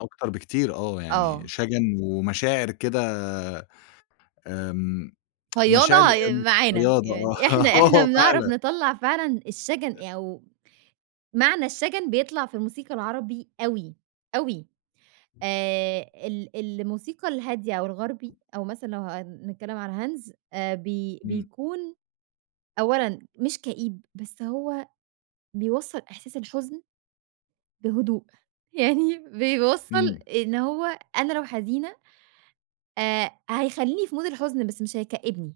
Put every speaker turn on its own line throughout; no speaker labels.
أكتر بكتير، آه يعني
آه.
شجن ومشاعر كده آمم،
فياضة
مشاعر
آآ،
أ
معانا،
فياضة آه،
يعني إحنا إحنا
آه
بنِعرَف
فعلًا.
نِطَلَّع فعلًا
أ
الشجن أو معنى الشجن بيطلع في الموسيقى العربي أوي، أوي. آآ، ال الموسيقى الهادية أو الغربي أو مثلًا لو هنتكلم على Hans آآ، بي
إمم.
بيكون أولًا مش كئيب، بس هو بيوصَّل إحساس الحزن بهدوء. يعني بيوصَّل
إمم.
إن هو أنا لو حزينة آآ، هيخلّيني في mood الحزن بس مش هيكئّبني،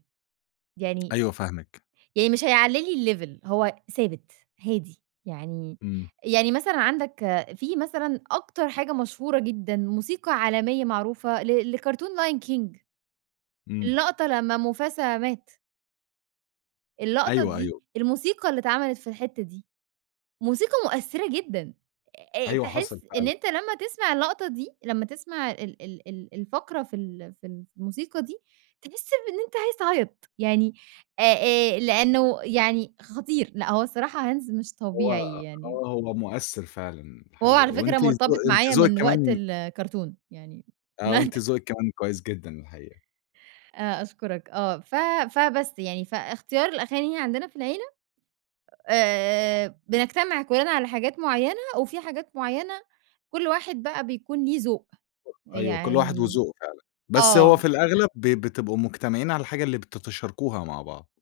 يعني
أيوه، فاهمِك.
يعني مش هيعلّي لي الlevel، هو ثابت، هادي. يعني
إمم.
يعني مثلًا عندك في مثلًا أكتر حاجة مشهورة جدًا موسيقى عالمية معروفة ل لكرتون Lion King،
إمم.
اللقطة لمّا موفاسا مات. اللقطة
أيوه،
دي،
أيوه.
الموسيقى اللي اتعملِت في الحتّة دي موسيقى مؤثرة جدًا. أ
أيوه، حصل
تحس إن
فعلًا.
أنت لمّا تِسمَع اللقطة دي، لمّا تِسمَع ال ال ال الفقرة في ال في ال في الموسيقى دي تحس بإن أنت عايز تعيط يعني، آآ، لأنه يعني خطير. لأ هو صراحة Hans مش
هو
طبيعي يعني.
آه، هو مؤثِّر فعلًا
وهو
الحقيقة،
على فكرة
وأنتِ
مرتبط
ذو أنتِ
معايا
ذوقِك
من وقت
كمان
ال الكرتون، يعني
آه، وأنتِ ذوقِك كمان كويس جدًا الحقيقة.
آآ، أشكرك آه. ف فبس يعني فإختيار الأغاني عندنا في العيلة آآ، بنجتمع كلّنا على حاجات معيّنة، وفي حاجات معيّنة كُلّ واحد بَقى بيكون ليه ذوق،
[unintelligible] أيوه، كل واحد
يعني
وذوقه فعلًا. بس هو
آه.
في الأغلب ب بتبقوا مجتمعين على الحاجة اللي بتتشاركوها مع بعض.